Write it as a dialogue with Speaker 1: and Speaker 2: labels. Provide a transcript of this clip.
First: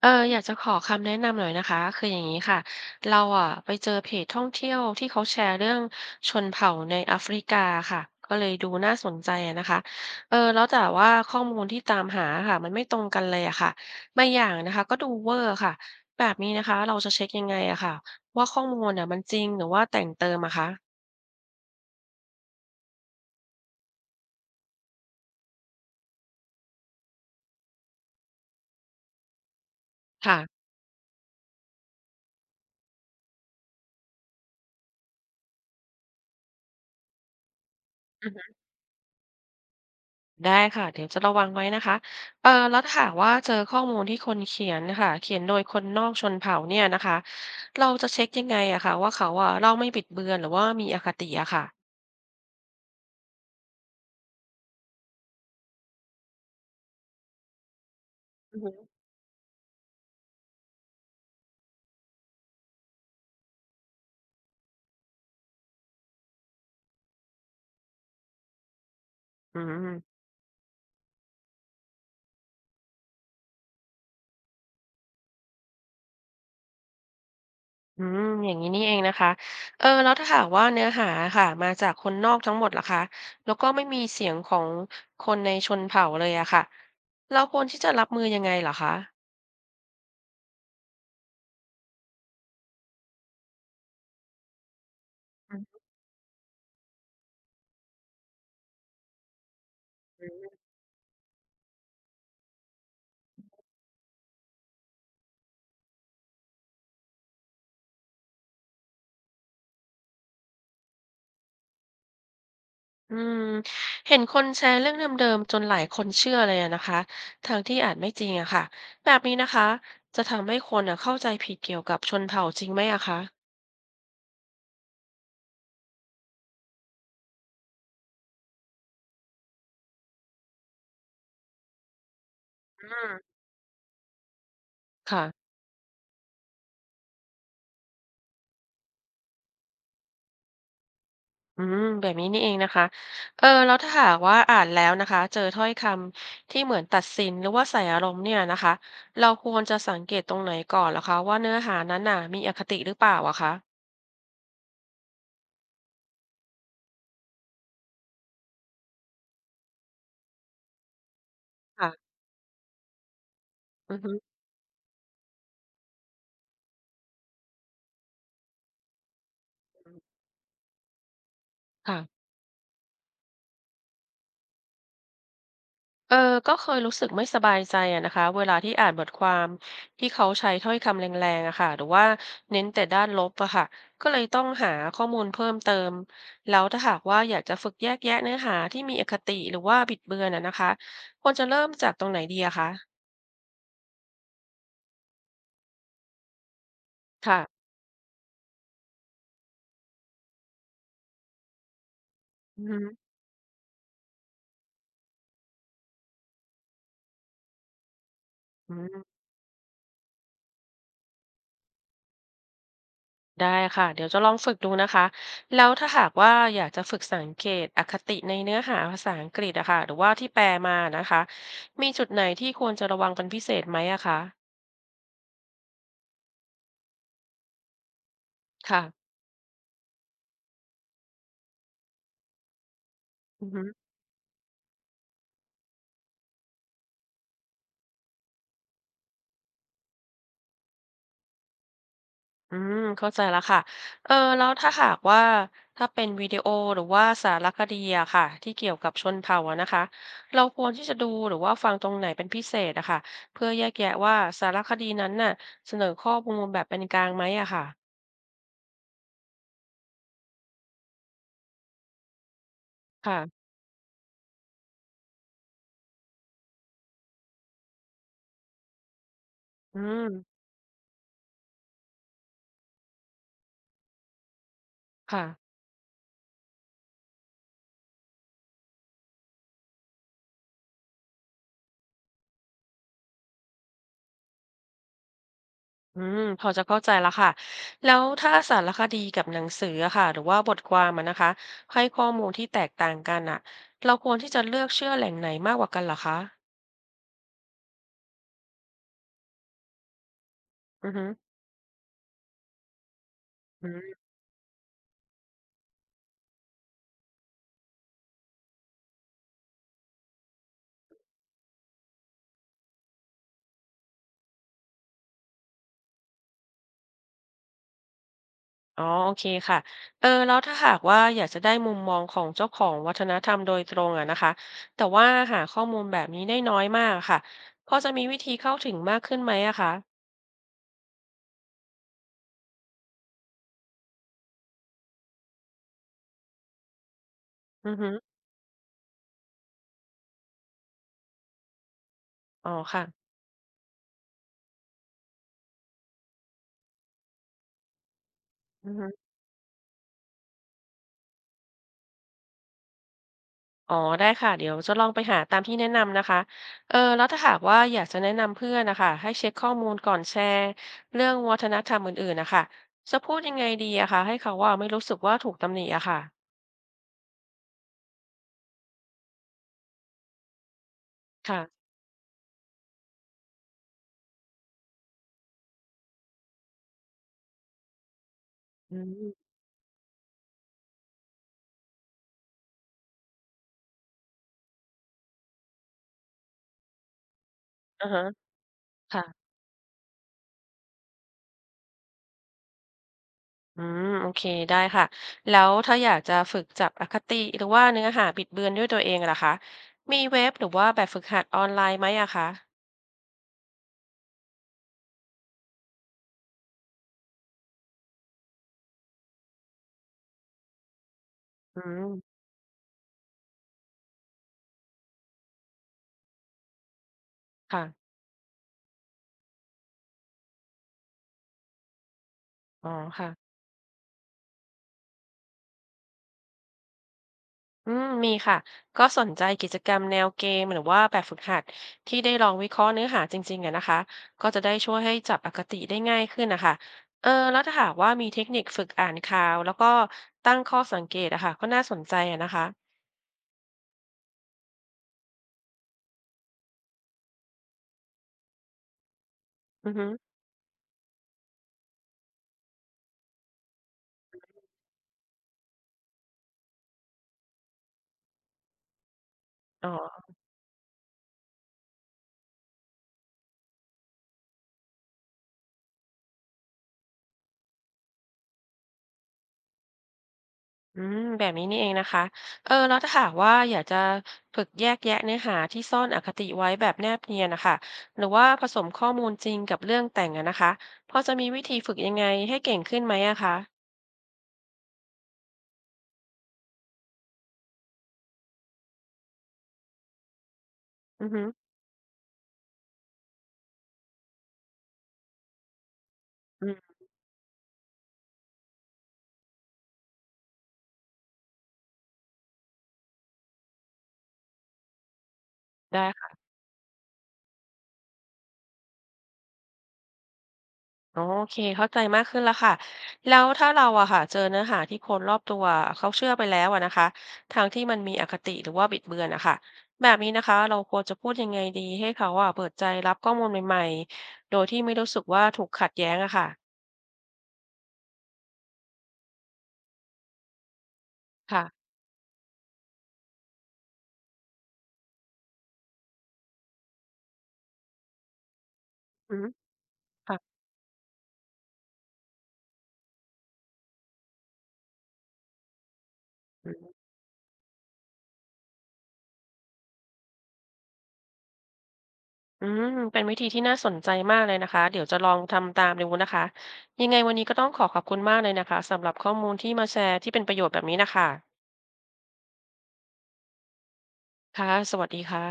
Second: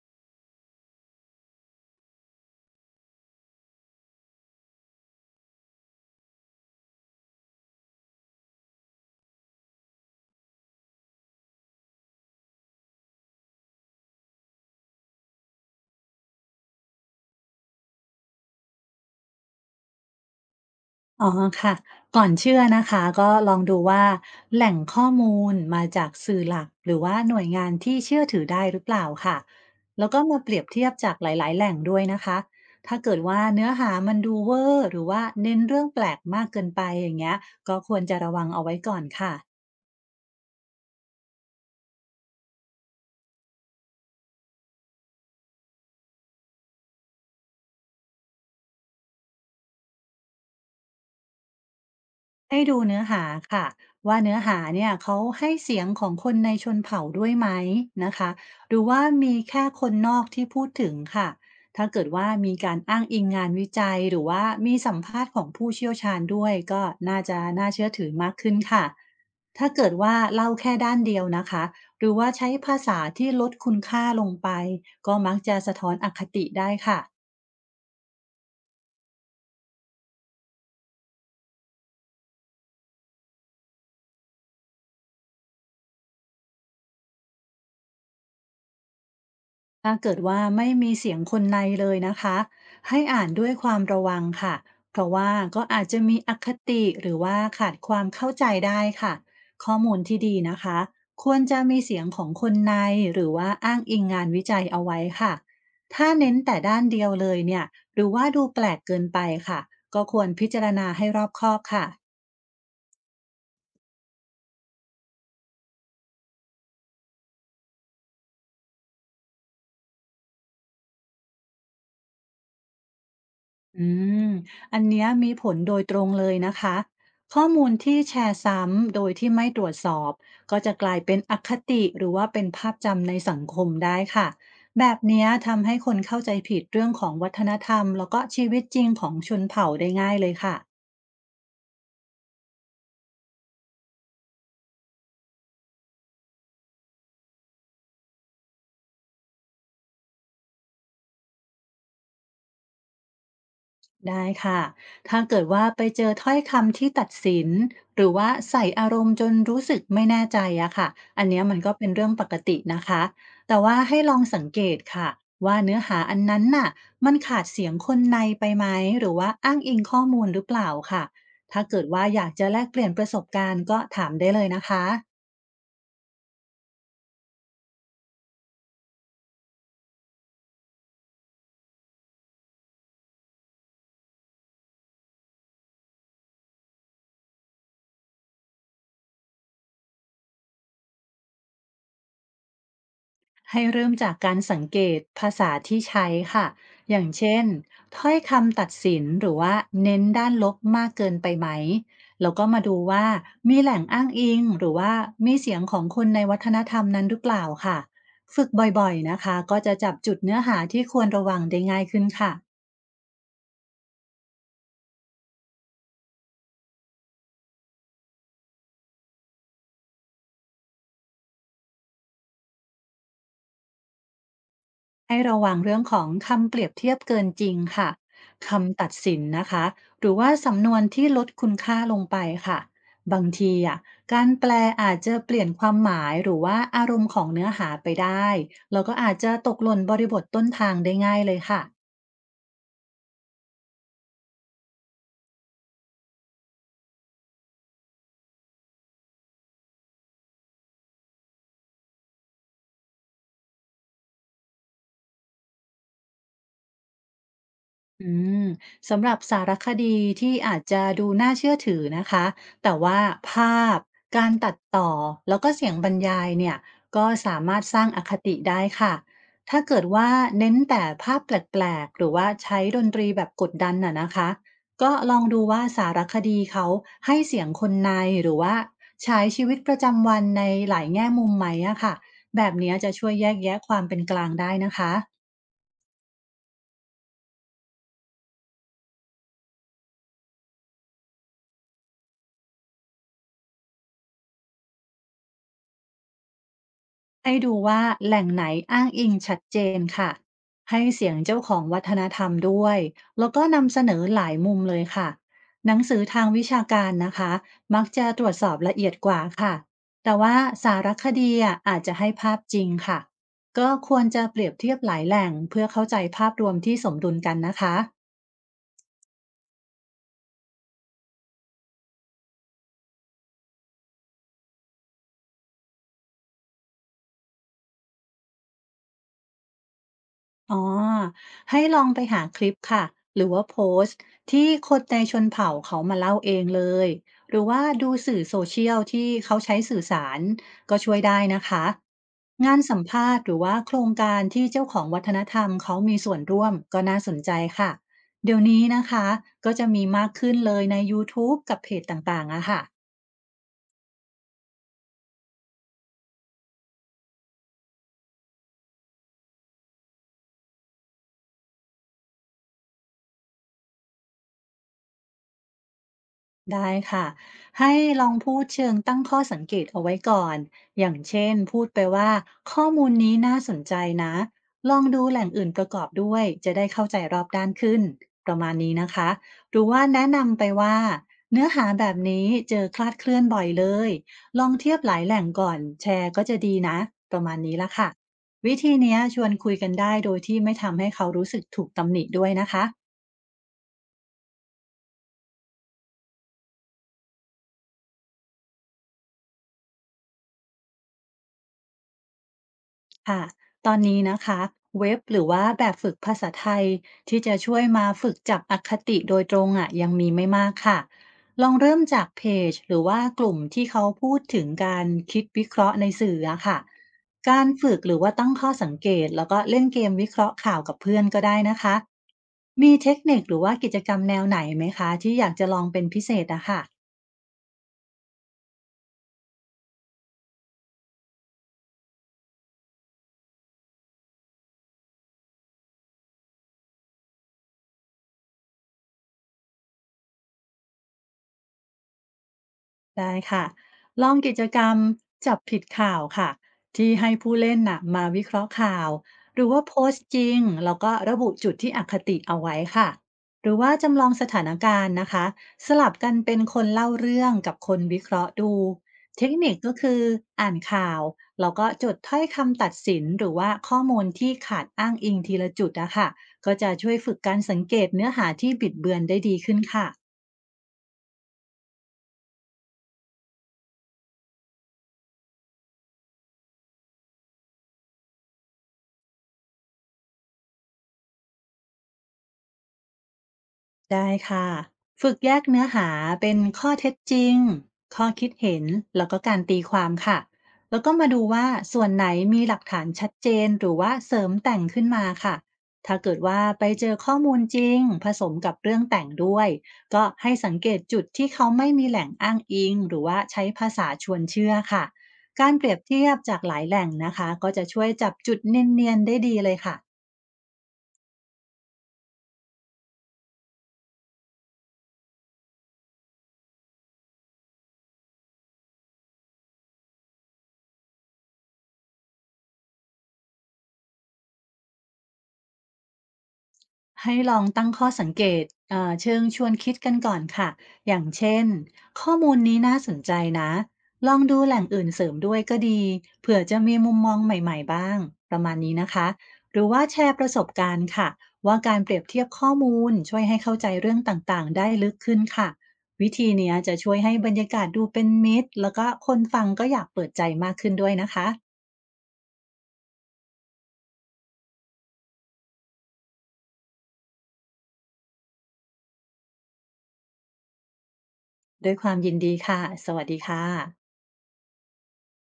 Speaker 1: อยากจะขอคำแนะนำหน่อยนะคะคืออย่างนี้ค่ะเราอะไปเจอเพจท่องเที่ยวที่เขาแชร์เรื่องชนเผ่าในแอฟริกาค่ะก็เลยดูน่าสนใจอะนะคะแล้วแต่ว่าข้อมูลที่ตามหาค่ะมันไม่ตรงกันเลยอะค่ะบางอย่างนะคะก็ดูเวอร์ค่ะแบบนี้นะคะเราจะเช็คยังไงอะค่ะว่าข้อมูลอะมันจริงหรือว่าแต่งเติมอะคะ
Speaker 2: อ๋อค่ะก่อนเชื่อนะคะก็ลองดูว่าแหล่งข้อมูลมาจากสื่อหลักหรือว่าหน่วยงานที่เชื่อถือได้หรือเปล่าค่ะแล้วก็
Speaker 1: ค่ะ
Speaker 2: มาเปรียบเทียบจากหลายๆแหล่งด้วยนะคะถ้าเกิดว่าเนื้อหามันดูเวอร์หรือว่าเน้นเรื่องแปลกมากเกินไปอย่างเงี้ยก็ควรจะระวังเอาไว้ก่อนค่ะ
Speaker 1: ได้ค่ะเดี๋ยวจะระวังไว้นะคะแล้วถ้าหากว่าเจอข้อมูลที่คนเขียนนะค่ะเขียนโดยคนนอกชนเผ่าเนี่ยนะคะเราจะเช็คยังไงอะค่ะว่าเขาอะเล่าไม่บิดเบือนหรือว่ามีอคติอะค่ะ
Speaker 2: ให้ดูเนื้อหาค่ะว่าเนื้อหาเนี่ยเขาให้เสียงของคนในชนเผ่าด้วยไหมนะคะ
Speaker 1: อือฮึ
Speaker 2: หรือว่ามีแค่คนนอกที่พูดถึงค่ะถ้าเกิดว่ามีการอ้างอิงงานวิจัยหรือว่ามีสัมภาษณ์ของผู้เชี่ยวชาญด้วยก็น่าจะน่าเชื่อถือมากขึ้นค่ะ
Speaker 1: อื
Speaker 2: ถ้าเกิดว่า
Speaker 1: ม
Speaker 2: เล่าแค่ด้านเดียวนะคะหรือว่าใช้ภาษาที่ลดคุณค่าลงไปก็มักจะสะท้อนอคติได้ค่ะ
Speaker 1: อืมอย่างนี้นี่เองนะคะแล้วถ้าหากว่าเนื้อหาค่ะมาจากคนนอกทั้งหมดล่ะคะแล้วก็ไม่มีเสียงของคนในชนเผ่าเลยอะค่ะเราควรที่จะรับมือยังไงเหรอคะ
Speaker 2: ถ้าเกิดว่าไม่มีเสียงคนในเลยนะคะให้อ่านด้วยความระวังค่ะเพราะว่า
Speaker 1: อื
Speaker 2: ก็อาจจะมีอคติหรือว่าขาดความเข้าใจได้ค่ะข้อมูลที่ดี
Speaker 1: ม
Speaker 2: นะคะควรจะมีเสียงของคนในหรือว่าอ้างอิงงานวิจัยเอาไว้ค่ะถ้าเน้นแต่ด้านเดียวเลยเนี่ยหรือว่าดูแปลกเกินไปค่ะก็ควรพิจารณาให้รอบคอบค่ะ
Speaker 1: อืมเห็นคนแชร์เรื่องเดิมๆจนหลายคนเชื่อเลยอะนะคะทั้งที่อาจไม่จริงอะค่ะแบบนี้นะคะจะทำให้คนอะเข้าใจผิดเกี่ยวกับชนเผ่าจริงไหมอะคะ
Speaker 2: อืมอันเนี้ยมีผลโดยตรงเลยนะคะข้อมูลที่แชร์ซ้ำโดยที่ไม่ตรวจสอบก็จะกลายเป็นอคติหรือว่าเป็นภาพ
Speaker 1: อื
Speaker 2: จำ
Speaker 1: ม
Speaker 2: ในสังคมได้ค่ะแบบ
Speaker 1: ค่ะ
Speaker 2: เนี้ยทำให้คนเข้าใจผิดเรื่องของวัฒนธรรมแล้วก็ชีวิตจริงของชนเผ่าได้ง่ายเลยค่ะ
Speaker 1: อืมแบบนี้นี่เองนะคะแล้วถ้าหากว่าอ่านแล้วนะคะเจอถ้อยคำที่เหมือนตัดสินหรือว่าใส่อารมณ์เนี่ยนะคะเราควรจะสังเกตตรงไหนก่อนเหรอคะว่าเนื้อหานั้นน่ะมีอคติหรือเปล่าอะคะ
Speaker 2: ได้ค่ะ ถ้าเกิดว่าไปเจอถ้อยคำที่ตัดสินหรือว่าใส่อารมณ์จนรู้สึกไม่แน่ใจอะค่ะอันเนี้ยมันก็เป็
Speaker 1: ค่ะ
Speaker 2: นเรื่องปกตินะคะ แต่ว่า
Speaker 1: อือ
Speaker 2: ให้
Speaker 1: ฮึ
Speaker 2: ลองสังเกตค่ะว่าเนื้อหาอันนั้นน่ะมันขาดเสียงคนในไปไหมหรือว่าอ้างอิงข้อมูลหรือเปล่าค่ะถ้าเกิดว่าอ
Speaker 1: ค่ะ
Speaker 2: ยากจะแลกเปลี่ยนประสบการณ์ก็ถามได้เลยนะคะ
Speaker 1: เออก็เคยรู้สึกไม่สบายใจอะนะคะเวลาที่อ่านบทความที่เขาใช้ถ้อยคำแรงๆอะค่ะหรือว่าเน้นแต่ด้านลบอะค่ะก็เลยต้องหาข้อมูลเพิ่มเติมแล้วถ้าหากว่าอยากจะฝึกแยกแยะเนื้อหาที่มีอคติหรือว่าบิดเบือนอะนะคะควรจะเริ่มจากตรงไหนดีอะคะ
Speaker 2: ให้เริ่มจากการสังเกตภาษาที่ใช้ค่ะ อย่างเช่น
Speaker 1: ค่ะ
Speaker 2: ถ้อยคำตัดสินหรือว่าเน้นด้านลบมากเกินไปไหมแล้วก็มา
Speaker 1: อื
Speaker 2: ดูว่า
Speaker 1: ม
Speaker 2: มีแหล่งอ้างอิงหรือว่ามีเสียงของคนในวัฒนธรรมนั้นหรือเปล่าค่ะ ฝึก
Speaker 1: อื
Speaker 2: บ่อย
Speaker 1: ม
Speaker 2: ๆนะคะก็จะจับจุดเนื้อหาที่ควรระวังได้ง่ายขึ้นค่ะ
Speaker 1: ได้ค่ะเดี๋ยวจะลองฝึกดูนะคะแล้วถ้าหากว่าอยากจะฝึกสังเกตอคติในเนื้อหาภาษาอังกฤษอะค่ะหรือว่าที่แปลมานะคะมีจุดไหนที่ควรจะระวังเป็นพิเศษไหมอะคะ
Speaker 2: ให้ระวังเรื่องของคำเปรียบเทียบเกินจริงค่ะ
Speaker 1: ค่ะ
Speaker 2: คำตัดสินนะคะหรือว่าสำนวนที่ลดคุณค่าลงไปค่ะบาง
Speaker 1: อือ
Speaker 2: ที
Speaker 1: ฮึ
Speaker 2: อ่ะการแปลอาจจะเปลี่ยนความหมายหรือว่าอารมณ์ของเนื้อหาไปได้แล้วก็อาจจะตกหล่นบริบทต้นทางได้ง่ายเลยค่ะ
Speaker 1: อืมเข้าใจแล้วค่ะแล้วถ้าหากว่าเป็นวิดีโอหรือว่าสารคดีอะค่ะที่เกี่ยวกับชนเผ่าอะนะคะเราควรที่จะดูหรือว่าฟังตรงไหนเป็นพิเศษอะค่ะเพื่อแยกแยะว่าสารคดีนั้นน่ะเสนอข้อมูลแบบเป็นกลางไหมอะค่ะ
Speaker 2: อืมสำหรับสารคดีที่อาจจะดูน่าเชื่อถือนะคะแต่ว่าภ
Speaker 1: ค่ะ
Speaker 2: าพการตัดต่อแล้วก็เสียงบรรยายเนี่ยก็สามารถสร้างอคติได้ค่ะถ้า
Speaker 1: อื
Speaker 2: เกิดว่า
Speaker 1: ม
Speaker 2: เน้นแต่ภาพแปลกๆหรือว่าใช้ดนตรีแบบกดดันน่ะนะคะก็ลอ
Speaker 1: ค่ะ
Speaker 2: งดูว่าสารคดีเขาให้เสียงคนในหรือว่าใช้ชีวิตประจำวันในหลายแง่มุมไหมอะค่ะแบบเนี้ยจะช่วยแยกแยะความเป็นกลางได้นะคะ
Speaker 1: อืมพอจะเข้าใจแล้วค่ะ แล้วถ้าสารคดีกับหนังสืออะค่ะหรือว่าบทความอะนะคะให้ข้อมูลที่แตกต่างกันอะเราควรที่จะเลือกเชื่อแหล่งไหนมากกว่ากันเหรอคะ
Speaker 2: ให้ดูว่าแหล่งไหนอ้างอิงชัดเจนค่ะให้
Speaker 1: อือฮึ
Speaker 2: เสียงเจ้าของวัฒนธรรมด้วยแล้วก็
Speaker 1: อื
Speaker 2: นำเสน
Speaker 1: ม
Speaker 2: อหลายมุมเลยค่ะหนังสือทางวิชาการนะคะมักจะตรวจสอบละเอียดกว่าค่ะแต่ว่าสารคดีอ่ะอาจจะให้ภาพจริงค่ะก็ควรจะเปรียบเทียบหลายแหล่งเพื่อเข้าใจภาพรวมที่สมดุลกันนะคะ
Speaker 1: อ๋อโอเคค่ะแล้วถ้าหากว่าอยากจะได้มุมมองของเจ้าของวัฒนธรรมโดยตรงอะนะคะแต่ว่าหาข้อมูลแบบนี้ได้น้อยมากอะค่ะพอจะมีวิธีเข้าถึงมากขึ้นไหมอะคะ
Speaker 2: อ๋อให้ลองไปหาคลิปค่ะหรือว่าโพสต์ที่คนในชนเผ่าเขามาเล่าเองเลยหรือว่า
Speaker 1: อือฮึ
Speaker 2: ดูสื่อโซเชียลที่เขาใช้สื่อสารก็ช่วยได้นะคะ
Speaker 1: อ๋อ
Speaker 2: งานสั
Speaker 1: ค่ะ
Speaker 2: มภาษณ์หรือว่าโครงการที่เจ้าของวัฒนธรรมเขามีส่วนร่วมก็น่าสนใจค่ะเดี๋ยวนี้
Speaker 1: อือ
Speaker 2: นะ
Speaker 1: ฮึ
Speaker 2: คะก็จะมีมากขึ้นเลยใน YouTube กับเพจต่างๆอะค่ะ
Speaker 1: อ๋อได้ค่ะเดี๋ยวจะลองไปหาตามที่แนะนำนะคะแล้วถ้าหากว่าอยากจะแนะนำเพื่อนนะคะให้เช็คข้อมูลก่อนแชร์เรื่องวัฒนธรรมอื่นๆนะคะจะพูดยังไงดีอะคะให้เขาว่าไม่รู้สึกว่าถูกตำหนิอะค่ะ
Speaker 2: ได้ค่ะให้ลองพูดเชิงตั้งข้อสังเกตเอาไว้ก่อนอย่างเช่น
Speaker 1: ค่ะ
Speaker 2: พูดไปว่าข้อมูลนี้น่าสนใจนะลองดูแหล่งอื่นประกอบด้วยจะได้เข้าใจรอบด้านขึ้นประมาณนี้
Speaker 1: อื
Speaker 2: นะคะ
Speaker 1: ม
Speaker 2: หรือว่าแนะนำไปว่าเนื้อหาแบบนี้เจอคลาดเคลื่อนบ่อยเลยลองเทียบหลายแหล่งก่อนแชร์ก็จะดีนะประมาณนี้ละ
Speaker 1: อ่า
Speaker 2: ค่ะ
Speaker 1: ฮะ
Speaker 2: วิธีเนี้ยชว
Speaker 1: ค่ะ
Speaker 2: นคุยกันได้โดยที่ไม่ทำให้เขารู้สึกถูกตำหนิด้วยนะคะ
Speaker 1: อืมโอเคได้ค่ะแล้วถ้าอยากจะฝึกจับอคติหรือว่าเนื้อหาบิดเบือนด้วยตัวเองล่ะคะมีเว็บหรือว่าแบบฝึกหัดออนไลน์ไหมอะคะ
Speaker 2: ค่ะตอนนี้นะคะเว็บหรือว่าแบบฝึกภาษาไทยที่จะช่วยมาฝึกจับอคติโดยตรงอ่ะยังมีไม่มากค่ะลอง
Speaker 1: อื
Speaker 2: เริ่มจาก
Speaker 1: ม
Speaker 2: เพจหรือว่ากลุ่มที่เขาพูดถึงการคิดวิเคราะห์ในสื่ออะค่ะการ
Speaker 1: ค่ะ
Speaker 2: ฝึกหรือว่าตั้งข้อสังเกตแล้วก็เล่นเกมวิเคราะห์ข่าวกับเพื่อนก็ได้นะคะ
Speaker 1: อ๋อ
Speaker 2: มีเทคนิค
Speaker 1: ค่ะ
Speaker 2: หรือว่ากิจกรรมแนวไหนไหมคะที่อยากจะลองเป็นพิเศษอะค่ะ
Speaker 1: อืมมีค่ะก็สนใจกิจกรรมแนวเกมหรือว่าแบบฝึกหัดที่ได้ลองวิเคราะห์เนื้อหาจริงๆอะนะคะก็จะได้ช่วยให้จับอคติได้ง่ายขึ้นนะคะแล้วถ้าหากว่ามีเทคนิคฝึกอ่านข่าวแล้วก็ตั้งข้อสังเกตอะค่ะก็น่าสนใจอะนะคะ
Speaker 2: ได้ค่ะลองกิจกรรมจับผิดข่าวค่ะที่ให้ผู้เล่นน่ะมาวิเคราะห์ข่าวหรือว่า
Speaker 1: อือ
Speaker 2: โพ
Speaker 1: ฮึ
Speaker 2: สต์จริงแล้วก็ระบุจุดที่อคติเอาไว้ค่ะหรือว่าจำลองสถานการณ์นะคะสลับกันเป็นคนเล่าเรื่องกับคนวิเคราะห์ดูเทคนิค
Speaker 1: อ๋อ
Speaker 2: ก็คืออ่านข่าวแล้วก็จดถ้อยคำตัดสินหรือว่าข้อมูลที่ขาดอ้างอิงทีละจุดนะคะก็จะช่วยฝึกการสังเกตเนื้อหาที่บิดเบือนได้ดีขึ้นค่ะ
Speaker 1: อืมแบบนี้นี่เองนะคะ แล้วถ้าหากว่าอยากจะฝึกแยกแยะเนื้อหาที่ซ่อนอคติไว้แบบแนบเนียนนะคะ หรือว่าผสมข้อมูลจริงกับเรื่องแต่งอะนะคะ พอจะมีวิธีฝึกยังไงให้เก่งขึ้นไหมอะคะ
Speaker 2: ได้ค่ะ ฝึกแยกเนื้อหาเป็นข้อเท็จจริง ข้อคิดเห็น แล้วก็การตีความค่ะ แล้วก็
Speaker 1: อื
Speaker 2: มา
Speaker 1: อ
Speaker 2: ดู
Speaker 1: ฮึ
Speaker 2: ว่าส่วนไหนมีหลักฐานชัดเจนหรือว่าเสริมแต่งขึ้นมาค่ะ ถ้าเกิดว่า
Speaker 1: อื
Speaker 2: ไป
Speaker 1: ม
Speaker 2: เจอข้อมูลจริงผสมกับเรื่องแต่งด้วย ก็ให้สังเกตจุดที่เขาไม่มีแหล่งอ้างอิงหรือว่าใช้ภาษาชวนเชื่อค่ะ การเปรียบเทีย
Speaker 1: ได้
Speaker 2: บจากหลายแหล่งนะคะก็จะช่วยจับจุดเนียนๆได้ดีเลยค่ะ
Speaker 1: อ๋อโอเคเข้าใจมากขึ้นแล้วค่ะแล้วถ้าเราอะค่ะเจอเนื้อหาที่คนรอบตัวเขาเชื่อไปแล้วอะนะคะทา้งที่มันมีอคติหรือว่าบิดเบือนอะค่ะแบบนี้นะคะเราควรจะพูดยังไงดีให้เขาอะเปิดใจรับข้อมูลใหม่ๆโดยที่ไม่รู้สึกว่าถูกขัดแย้งอะค่ะ
Speaker 2: ให้ลองตั้งข้อสังเกตเชิงชวนคิดกันก่อนค่ะอย่างเช่
Speaker 1: ค่ะ
Speaker 2: นข้อมูลนี้น่าสนใจนะลองดูแหล่งอื่นเสริมด้วยก็ดีเผื่อจะมีมุมมองใหม่ๆบ้างประมาณนี้นะคะ
Speaker 1: อืม
Speaker 2: หรือว่าแชร์
Speaker 1: ค่ะ
Speaker 2: ประสบการณ์ค่ะว่าการเปรียบเทียบข้อมูลช่วยให้เข้าใจเรื่องต่างๆได้ลึกขึ้นค่ะวิธี
Speaker 1: อื
Speaker 2: เนี้ยจะ
Speaker 1: ม
Speaker 2: ช่วยให้บรรยากาศดูเป็นมิตรแล้วก็คนฟังก็อยากเปิดใจมากขึ้นด้วยนะคะ
Speaker 1: อืมเป็นวิธีที่น่าสนใจมากเลยนะคะเดี๋ยวจะลองทำตามดูนะคะยังไงวันนี้ก็ต้องขอขอบคุณมากเลยนะคะสำหรับข้อมูลที่มาแชร์ที่เป็นประโยชน์แบบนี้นะคะ
Speaker 2: ด้วยความยินดีค่ะสวัสดีค่ะ
Speaker 1: ค่ะสวัสดีค่ะ